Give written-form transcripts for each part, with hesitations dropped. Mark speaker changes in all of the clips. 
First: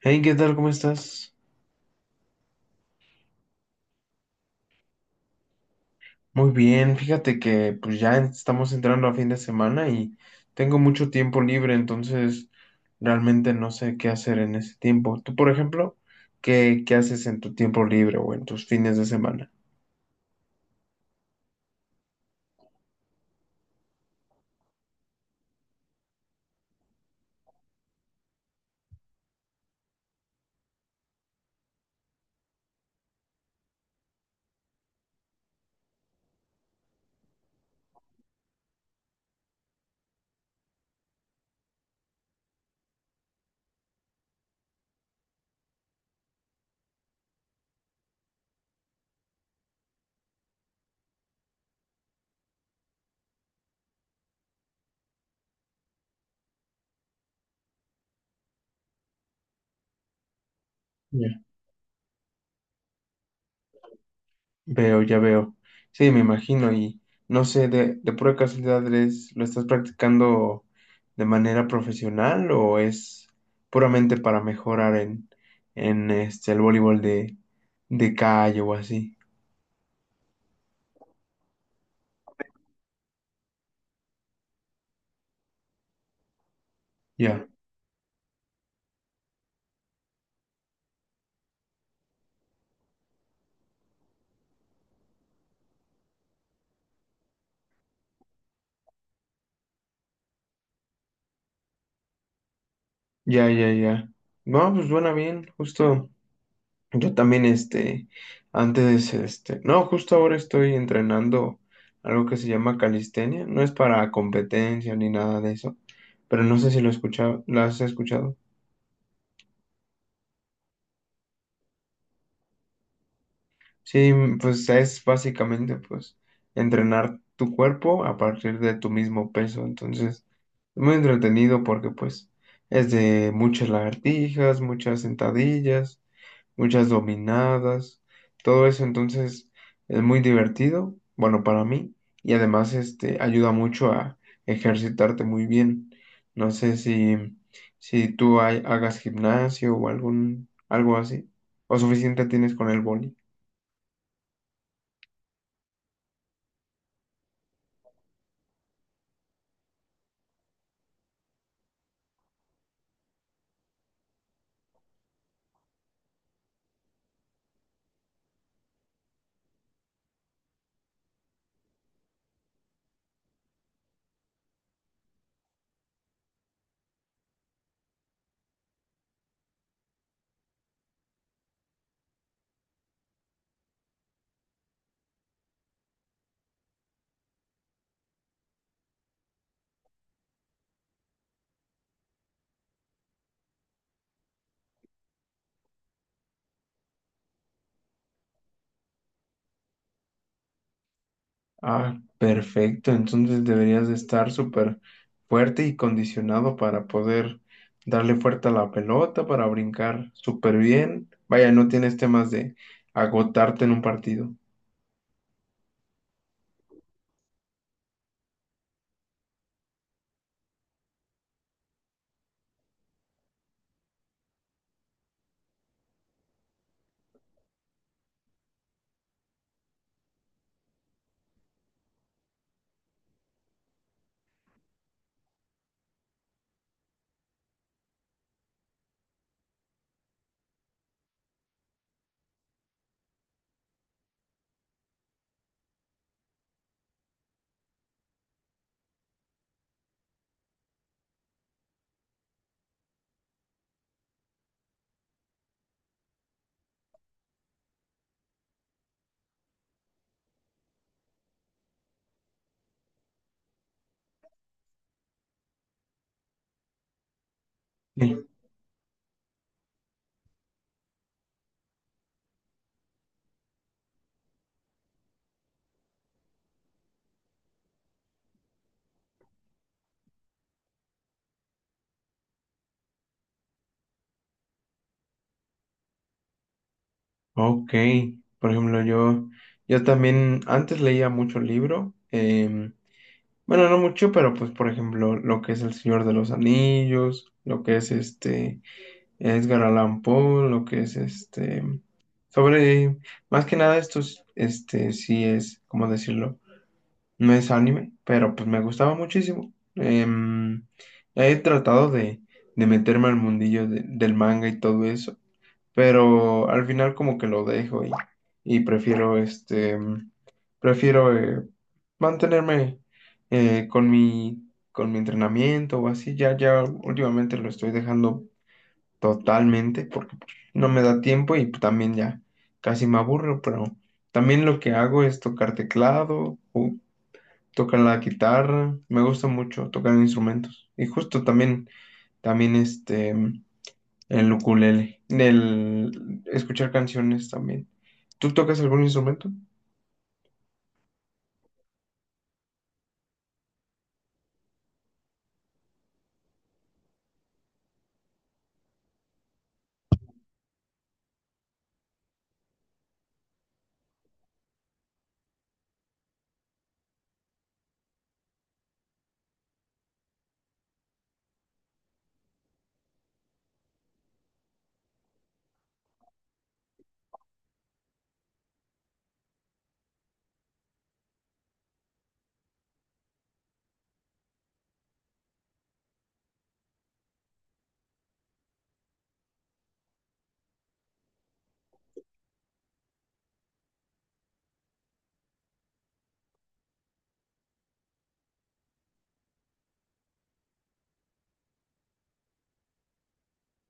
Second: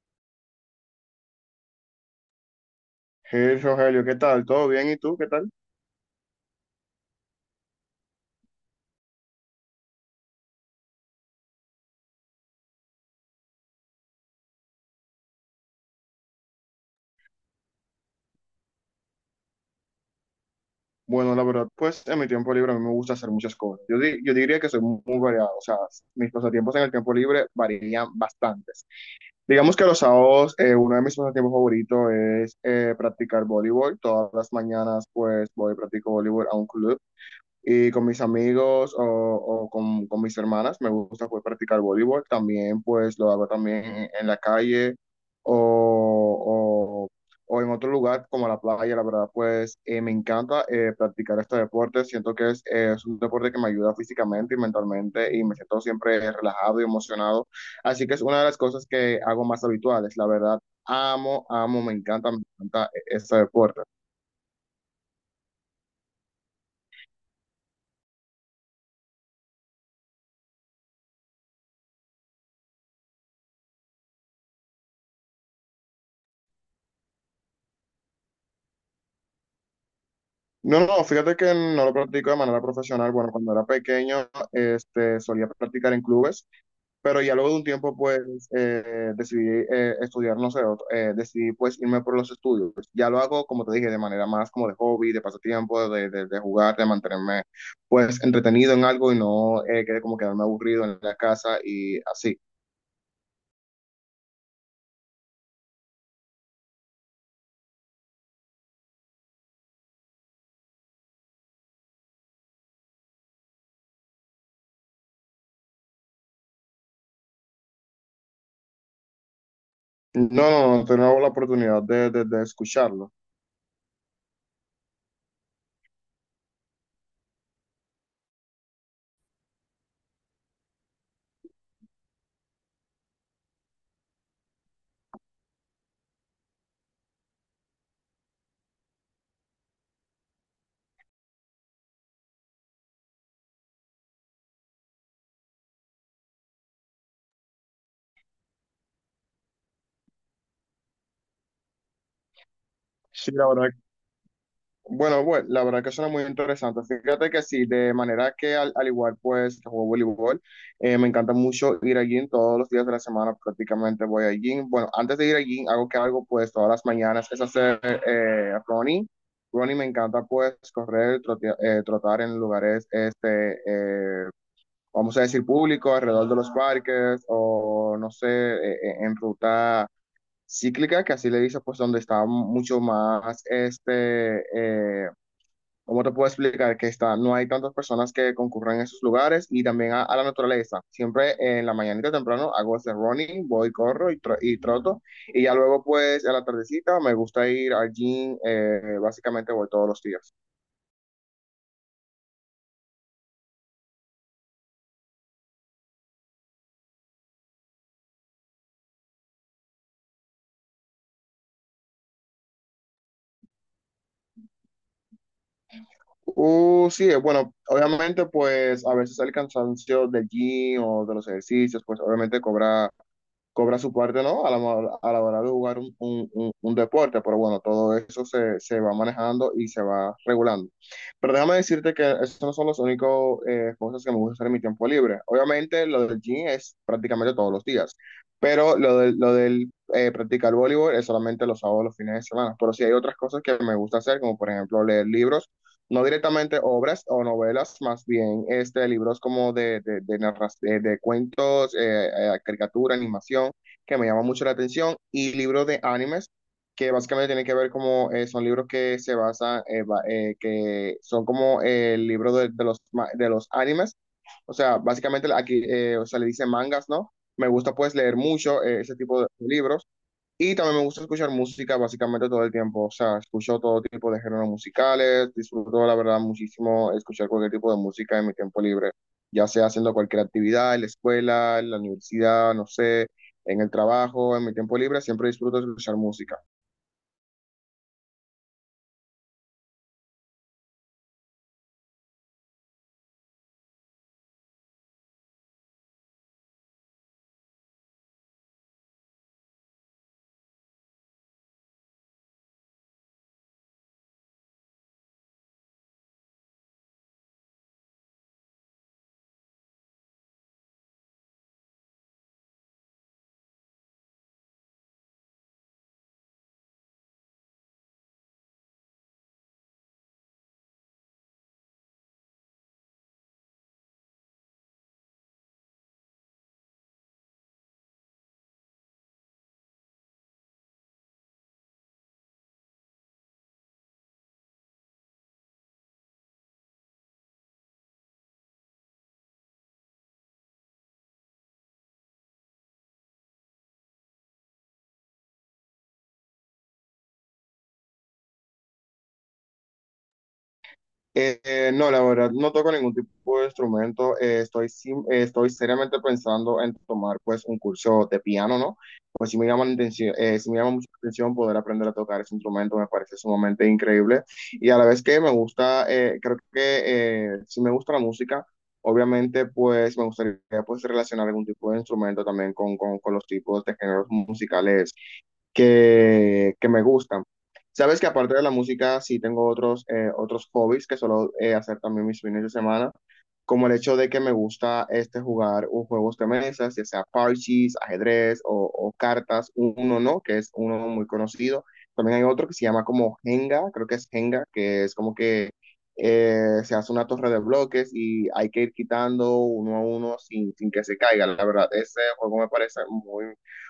Speaker 1: Hey, ¿qué tal? ¿Cómo estás?
Speaker 2: Hey, Rogelio, ¿qué tal? ¿Todo bien? ¿Y tú? ¿Qué tal?
Speaker 1: Muy bien, fíjate que pues ya estamos entrando a fin de semana y tengo mucho tiempo libre, entonces realmente no sé qué hacer en ese tiempo. Tú, por ejemplo, ¿qué haces en tu tiempo libre o en tus fines de semana?
Speaker 2: Bueno, la verdad, pues en mi tiempo libre a mí me gusta hacer muchas cosas. Yo diría que soy muy, muy variado, o sea, mis pasatiempos en el tiempo libre varían bastantes. Digamos que los sábados, uno de mis pasatiempos favoritos es practicar voleibol. Todas las mañanas, pues voy y practico voleibol a un club. Y con mis amigos o con mis hermanas me gusta pues practicar voleibol. También pues lo hago también en la calle o, o- o en otro lugar como la playa. La verdad pues me encanta practicar este deporte. Siento que es un deporte que me ayuda físicamente y mentalmente y me siento siempre relajado y emocionado. Así que es una de las cosas que hago más habituales. La verdad
Speaker 1: Ya.
Speaker 2: amo, amo, me encanta e-, este deporte.
Speaker 1: Veo, ya veo. Sí, me imagino y no sé, de pura casualidad, ¿eres- ¿lo estás practicando de manera profesional o es puramente para mejorar en este, el voleibol de calle o así?
Speaker 2: No, no, fíjate que no lo practico de manera profesional. Bueno, cuando era pequeño, este, solía practicar en clubes, pero ya
Speaker 1: Ya,
Speaker 2: luego de un tiempo, pues, decidí estudiar, no sé, decidí, pues, irme por los estudios. Ya lo hago, como te dije, de manera más como de hobby, de pasatiempo, de jugar, de mantenerme, pues, entretenido en algo y no que como quedarme aburrido en la casa y así.
Speaker 1: ya, ya, ya. No, pues suena bien, justo. Yo también, este, antes, este, no, justo ahora estoy entrenando algo que se llama calistenia. No es para competencia ni nada de eso, pero no sé si lo escucha, lo has escuchado.
Speaker 2: No, no, no, tengo la oportunidad de escucharlo.
Speaker 1: Sí, pues es básicamente, pues, entrenar tu cuerpo a partir de tu mismo peso. Entonces, es muy entretenido porque, pues, es de muchas lagartijas, muchas sentadillas, muchas dominadas, todo eso, entonces es muy divertido, bueno, para mí, y además este ayuda mucho a ejercitarte muy bien. No sé si, si tú hay- hagas gimnasio o algún, algo así, o suficiente tienes con el boli.
Speaker 2: Sí, la verdad. Bueno, la verdad que suena muy interesante. Fíjate que sí, de manera que al igual pues que juego voleibol, me encanta mucho ir al gym todos los días de la semana, prácticamente voy al gym. Bueno, antes de ir al gym, algo que hago pues todas las mañanas es hacer running. Running me encanta pues correr, trotar en lugares, este, vamos a decir, públicos, alrededor de los parques o no sé, en ruta cíclica, que así le dice pues donde está mucho más ¿cómo te puedo explicar? Que está, no hay tantas personas que concurran a esos lugares y también a la naturaleza. Siempre en la mañanita temprano hago ese running, voy, corro y troto y ya luego pues a la tardecita me gusta ir al gym, básicamente voy todos los días.
Speaker 1: Ah, perfecto, entonces deberías de estar súper fuerte y condicionado para poder darle fuerte a la pelota, para brincar súper bien. Vaya, no tienes temas de agotarte en un partido.
Speaker 2: Sí, bueno, obviamente pues a veces el cansancio del gym o de los ejercicios pues obviamente cobra su parte, ¿no? A a la hora de jugar un deporte, pero bueno, todo eso se va manejando y se va regulando. Pero déjame decirte que esos no son los únicos cosas que me gusta hacer en mi tiempo libre. Obviamente, lo del gym es prácticamente todos los días, pero lo del practicar voleibol es solamente los sábados, los fines de semana. Pero sí hay otras cosas que me gusta hacer, como por ejemplo leer libros, no directamente obras o novelas, más bien este, libros como de cuentos, caricatura, animación, que me llama mucho la atención, y libros de animes, que básicamente tienen que ver como, son libros que se basan, que son como el libro de los animes, o sea, básicamente aquí, o sea, le dicen mangas, ¿no? Me gusta pues leer
Speaker 1: Sí.
Speaker 2: mucho ese tipo de libros. Y también me gusta escuchar música básicamente todo el tiempo, o sea, escucho todo tipo de géneros musicales, disfruto la verdad muchísimo escuchar cualquier tipo de música en mi tiempo libre, ya sea haciendo cualquier actividad, en la escuela, en la universidad, no sé, en el trabajo, en mi tiempo libre, siempre disfruto escuchar música.
Speaker 1: Ok, por ejemplo, yo también antes leía mucho libro, bueno, no mucho, pero pues por ejemplo, lo que es El Señor de los Anillos, lo que es este Edgar Allan Poe, lo que es este, sobre, más que nada esto es, este, sí es, ¿cómo decirlo? No es anime, pero pues me gustaba muchísimo. He tratado de meterme al mundillo de- del manga y todo eso, pero al final como que lo dejo y prefiero este, prefiero mantenerme con mi entrenamiento o así, ya, ya últimamente lo estoy dejando totalmente porque pues, no me da tiempo y pues, también ya casi me aburro, pero también lo que hago es tocar teclado o tocar la guitarra, me gusta mucho tocar instrumentos y justo también, también este... el ukulele. El escuchar canciones también. ¿Tú tocas algún instrumento?
Speaker 2: No, la verdad, no toco ningún tipo de instrumento. Estoy seriamente pensando en tomar pues un curso de piano, ¿no? Pues si me llama la atención, sí me llama mucho la atención poder aprender a tocar ese instrumento, me parece sumamente increíble. Y a la vez que me gusta, creo que si me gusta la música, obviamente pues me gustaría pues relacionar algún tipo de instrumento también con los tipos de géneros musicales que me gustan. Sabes que aparte de la música, sí tengo otros, otros hobbies que suelo hacer también mis fines de semana, como el hecho de que me gusta este, jugar un juegos de mesas, ya sea parches, ajedrez o cartas, uno no, que es uno muy conocido. También hay otro que se llama como Jenga, creo que es Jenga, que es como que se hace una torre de bloques y hay que ir quitando uno a uno sin que se caiga. La verdad, ese juego me parece muy,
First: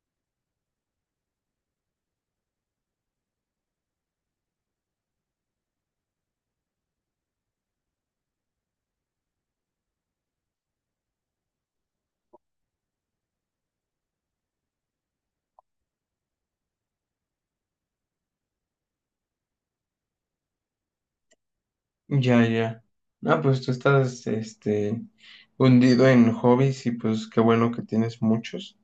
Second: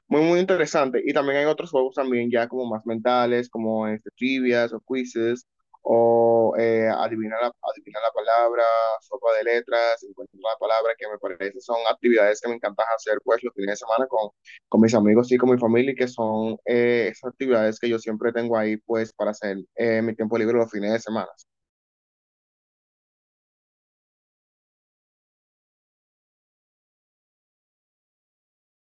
Speaker 2: muy, muy interesante. Y también hay otros juegos también ya como más mentales, como este, trivias o quizzes, o adivinar adivinar la palabra, sopa de letras, encuentro la palabra, que me parece son actividades que me encanta hacer pues los fines de semana con mis amigos y con mi familia, y que son esas actividades que yo siempre tengo ahí pues para hacer mi tiempo libre los fines de semana.
Speaker 1: Ya, ya. Ah, pues tú estás, este, hundido en hobbies y pues qué bueno que tienes muchos.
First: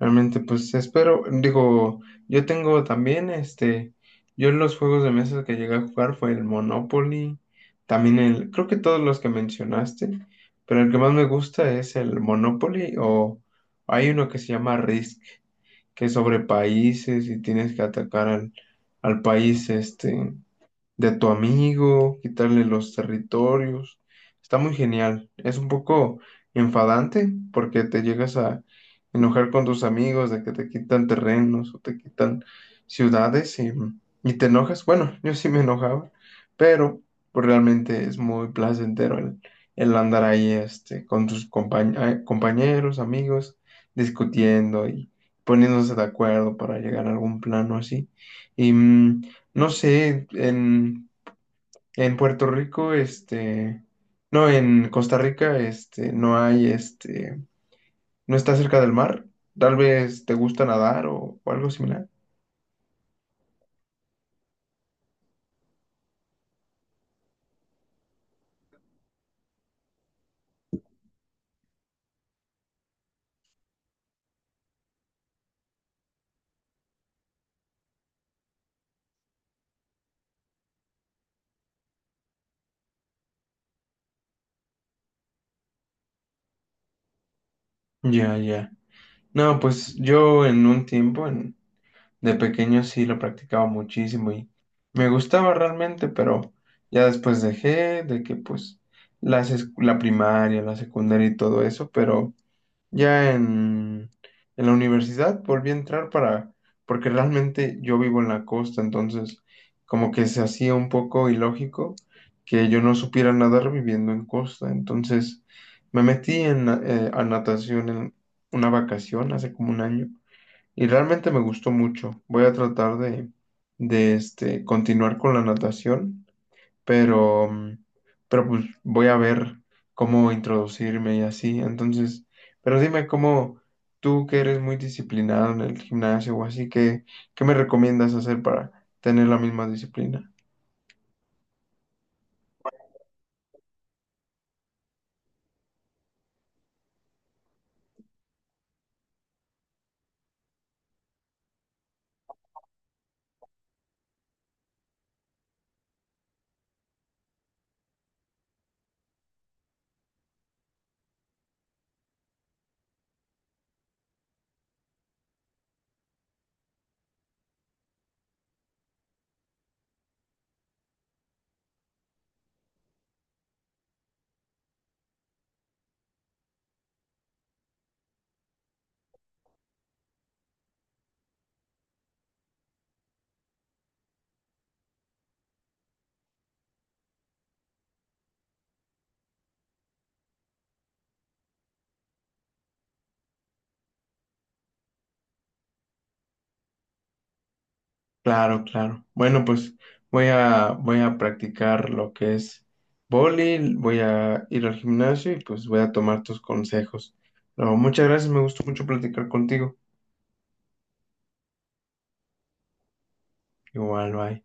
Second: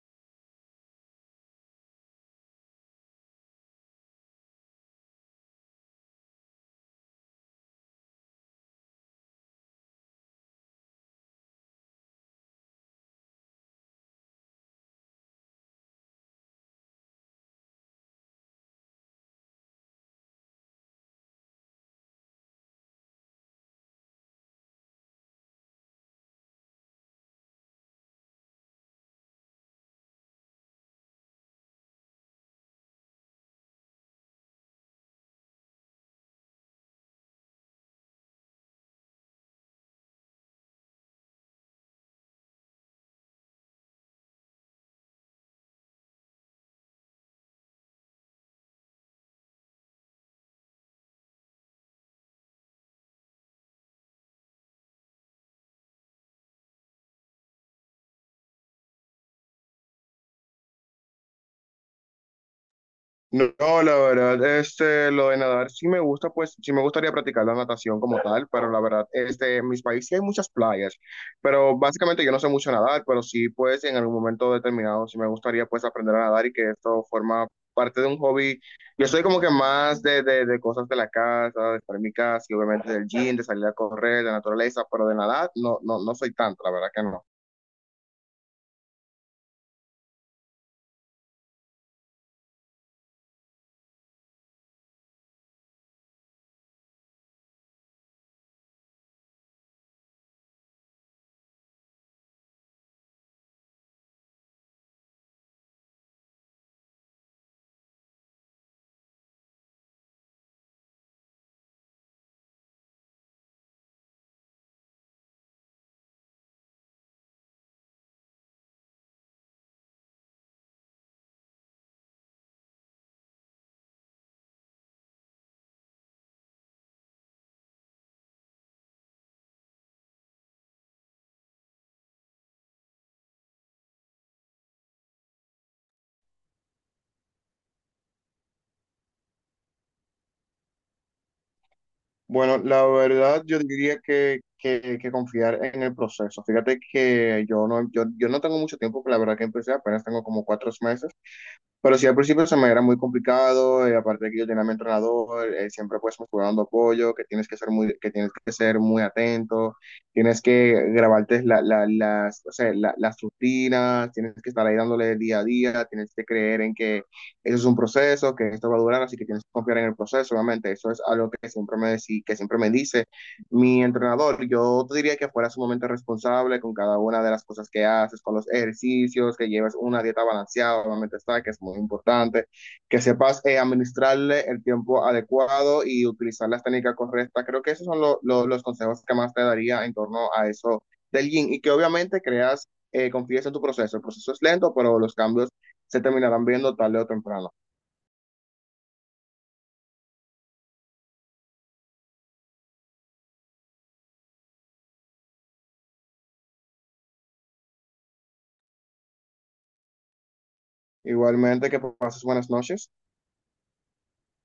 Speaker 1: Realmente, pues espero, digo, yo tengo también, este, yo en los juegos de mesa que llegué a jugar fue el Monopoly, también el, creo que todos los que mencionaste, pero el que más me gusta es el Monopoly o hay uno que se llama Risk, que es sobre países y tienes que atacar al, al país este, de tu amigo, quitarle los territorios. Está muy genial. Es un poco enfadante porque te llegas a enojar con tus amigos de que te quitan terrenos o te quitan ciudades y te enojas. Bueno, yo sí me enojaba, pero pues realmente es muy placentero el andar ahí este, con tus compañeros, amigos, discutiendo y poniéndose de acuerdo para llegar a algún plano así. Y, no sé, en Puerto Rico, este, no, en Costa Rica, este, no hay, este, no está cerca del mar. Tal vez te gusta nadar o algo similar.
Speaker 2: No, no, la verdad, este, lo de nadar sí me gusta, pues sí me gustaría practicar la natación como tal, pero la verdad, este, en mis países sí hay muchas playas, pero básicamente yo no sé mucho nadar, pero sí, pues en algún momento determinado sí me gustaría pues aprender a nadar y que esto forma parte de un hobby. Yo soy como que más de cosas de la casa, de estar en mi casa y obviamente del gym, de salir a correr, de naturaleza, pero de nadar no, no, no soy tanto, la verdad que no.
Speaker 1: Ya, ya. No, pues yo en un tiempo, en, de pequeño sí lo practicaba muchísimo y me gustaba realmente, pero ya después dejé de que pues las, es- la primaria, la secundaria y todo eso, pero... Ya en la universidad volví a entrar para, porque realmente yo vivo en la costa, entonces como que se hacía un poco ilógico que yo no supiera nadar viviendo en costa. Entonces me metí en, a natación en una vacación hace como un año y realmente me gustó mucho. Voy a tratar de este, continuar con la natación pero, pero pues voy a ver cómo introducirme y así. Entonces, pero dime cómo tú que eres muy disciplinado en el gimnasio o así, ¿qué me recomiendas hacer para tener la misma disciplina?
Speaker 2: Bueno, la verdad yo diría que confiar en el proceso. Fíjate que yo no, yo no tengo mucho tiempo, que la verdad que empecé apenas tengo como cuatro meses. Pero sí, al principio se me era muy complicado, aparte de que yo tenía a mi entrenador, siempre pues me estuvo dando apoyo, que tienes que ser muy, que tienes que ser muy atento, tienes que grabarte las, o sea, las rutinas, tienes que estar ahí dándole día a día, tienes que creer en que eso es un proceso, que esto va a durar, así que tienes que confiar en el proceso, obviamente, eso es algo que siempre que siempre me dice mi entrenador. Yo te diría que fuera sumamente responsable con cada una de las cosas que haces, con los ejercicios, que lleves una dieta balanceada, obviamente está, que es muy importante, que sepas administrarle el tiempo adecuado y utilizar las técnicas correctas. Creo que esos son los consejos que más te daría en torno a eso del yin y que obviamente creas, confíes en tu proceso. El proceso es lento, pero los cambios se terminarán viendo tarde o temprano.
Speaker 1: Claro, claro. Bueno, pues voy a, voy a practicar lo que es vóley, voy a ir al gimnasio y pues voy a tomar tus consejos. No, muchas gracias, me gustó mucho platicar contigo.
Speaker 2: Igualmente, que pases buenas noches.
Speaker 1: Igual, bye.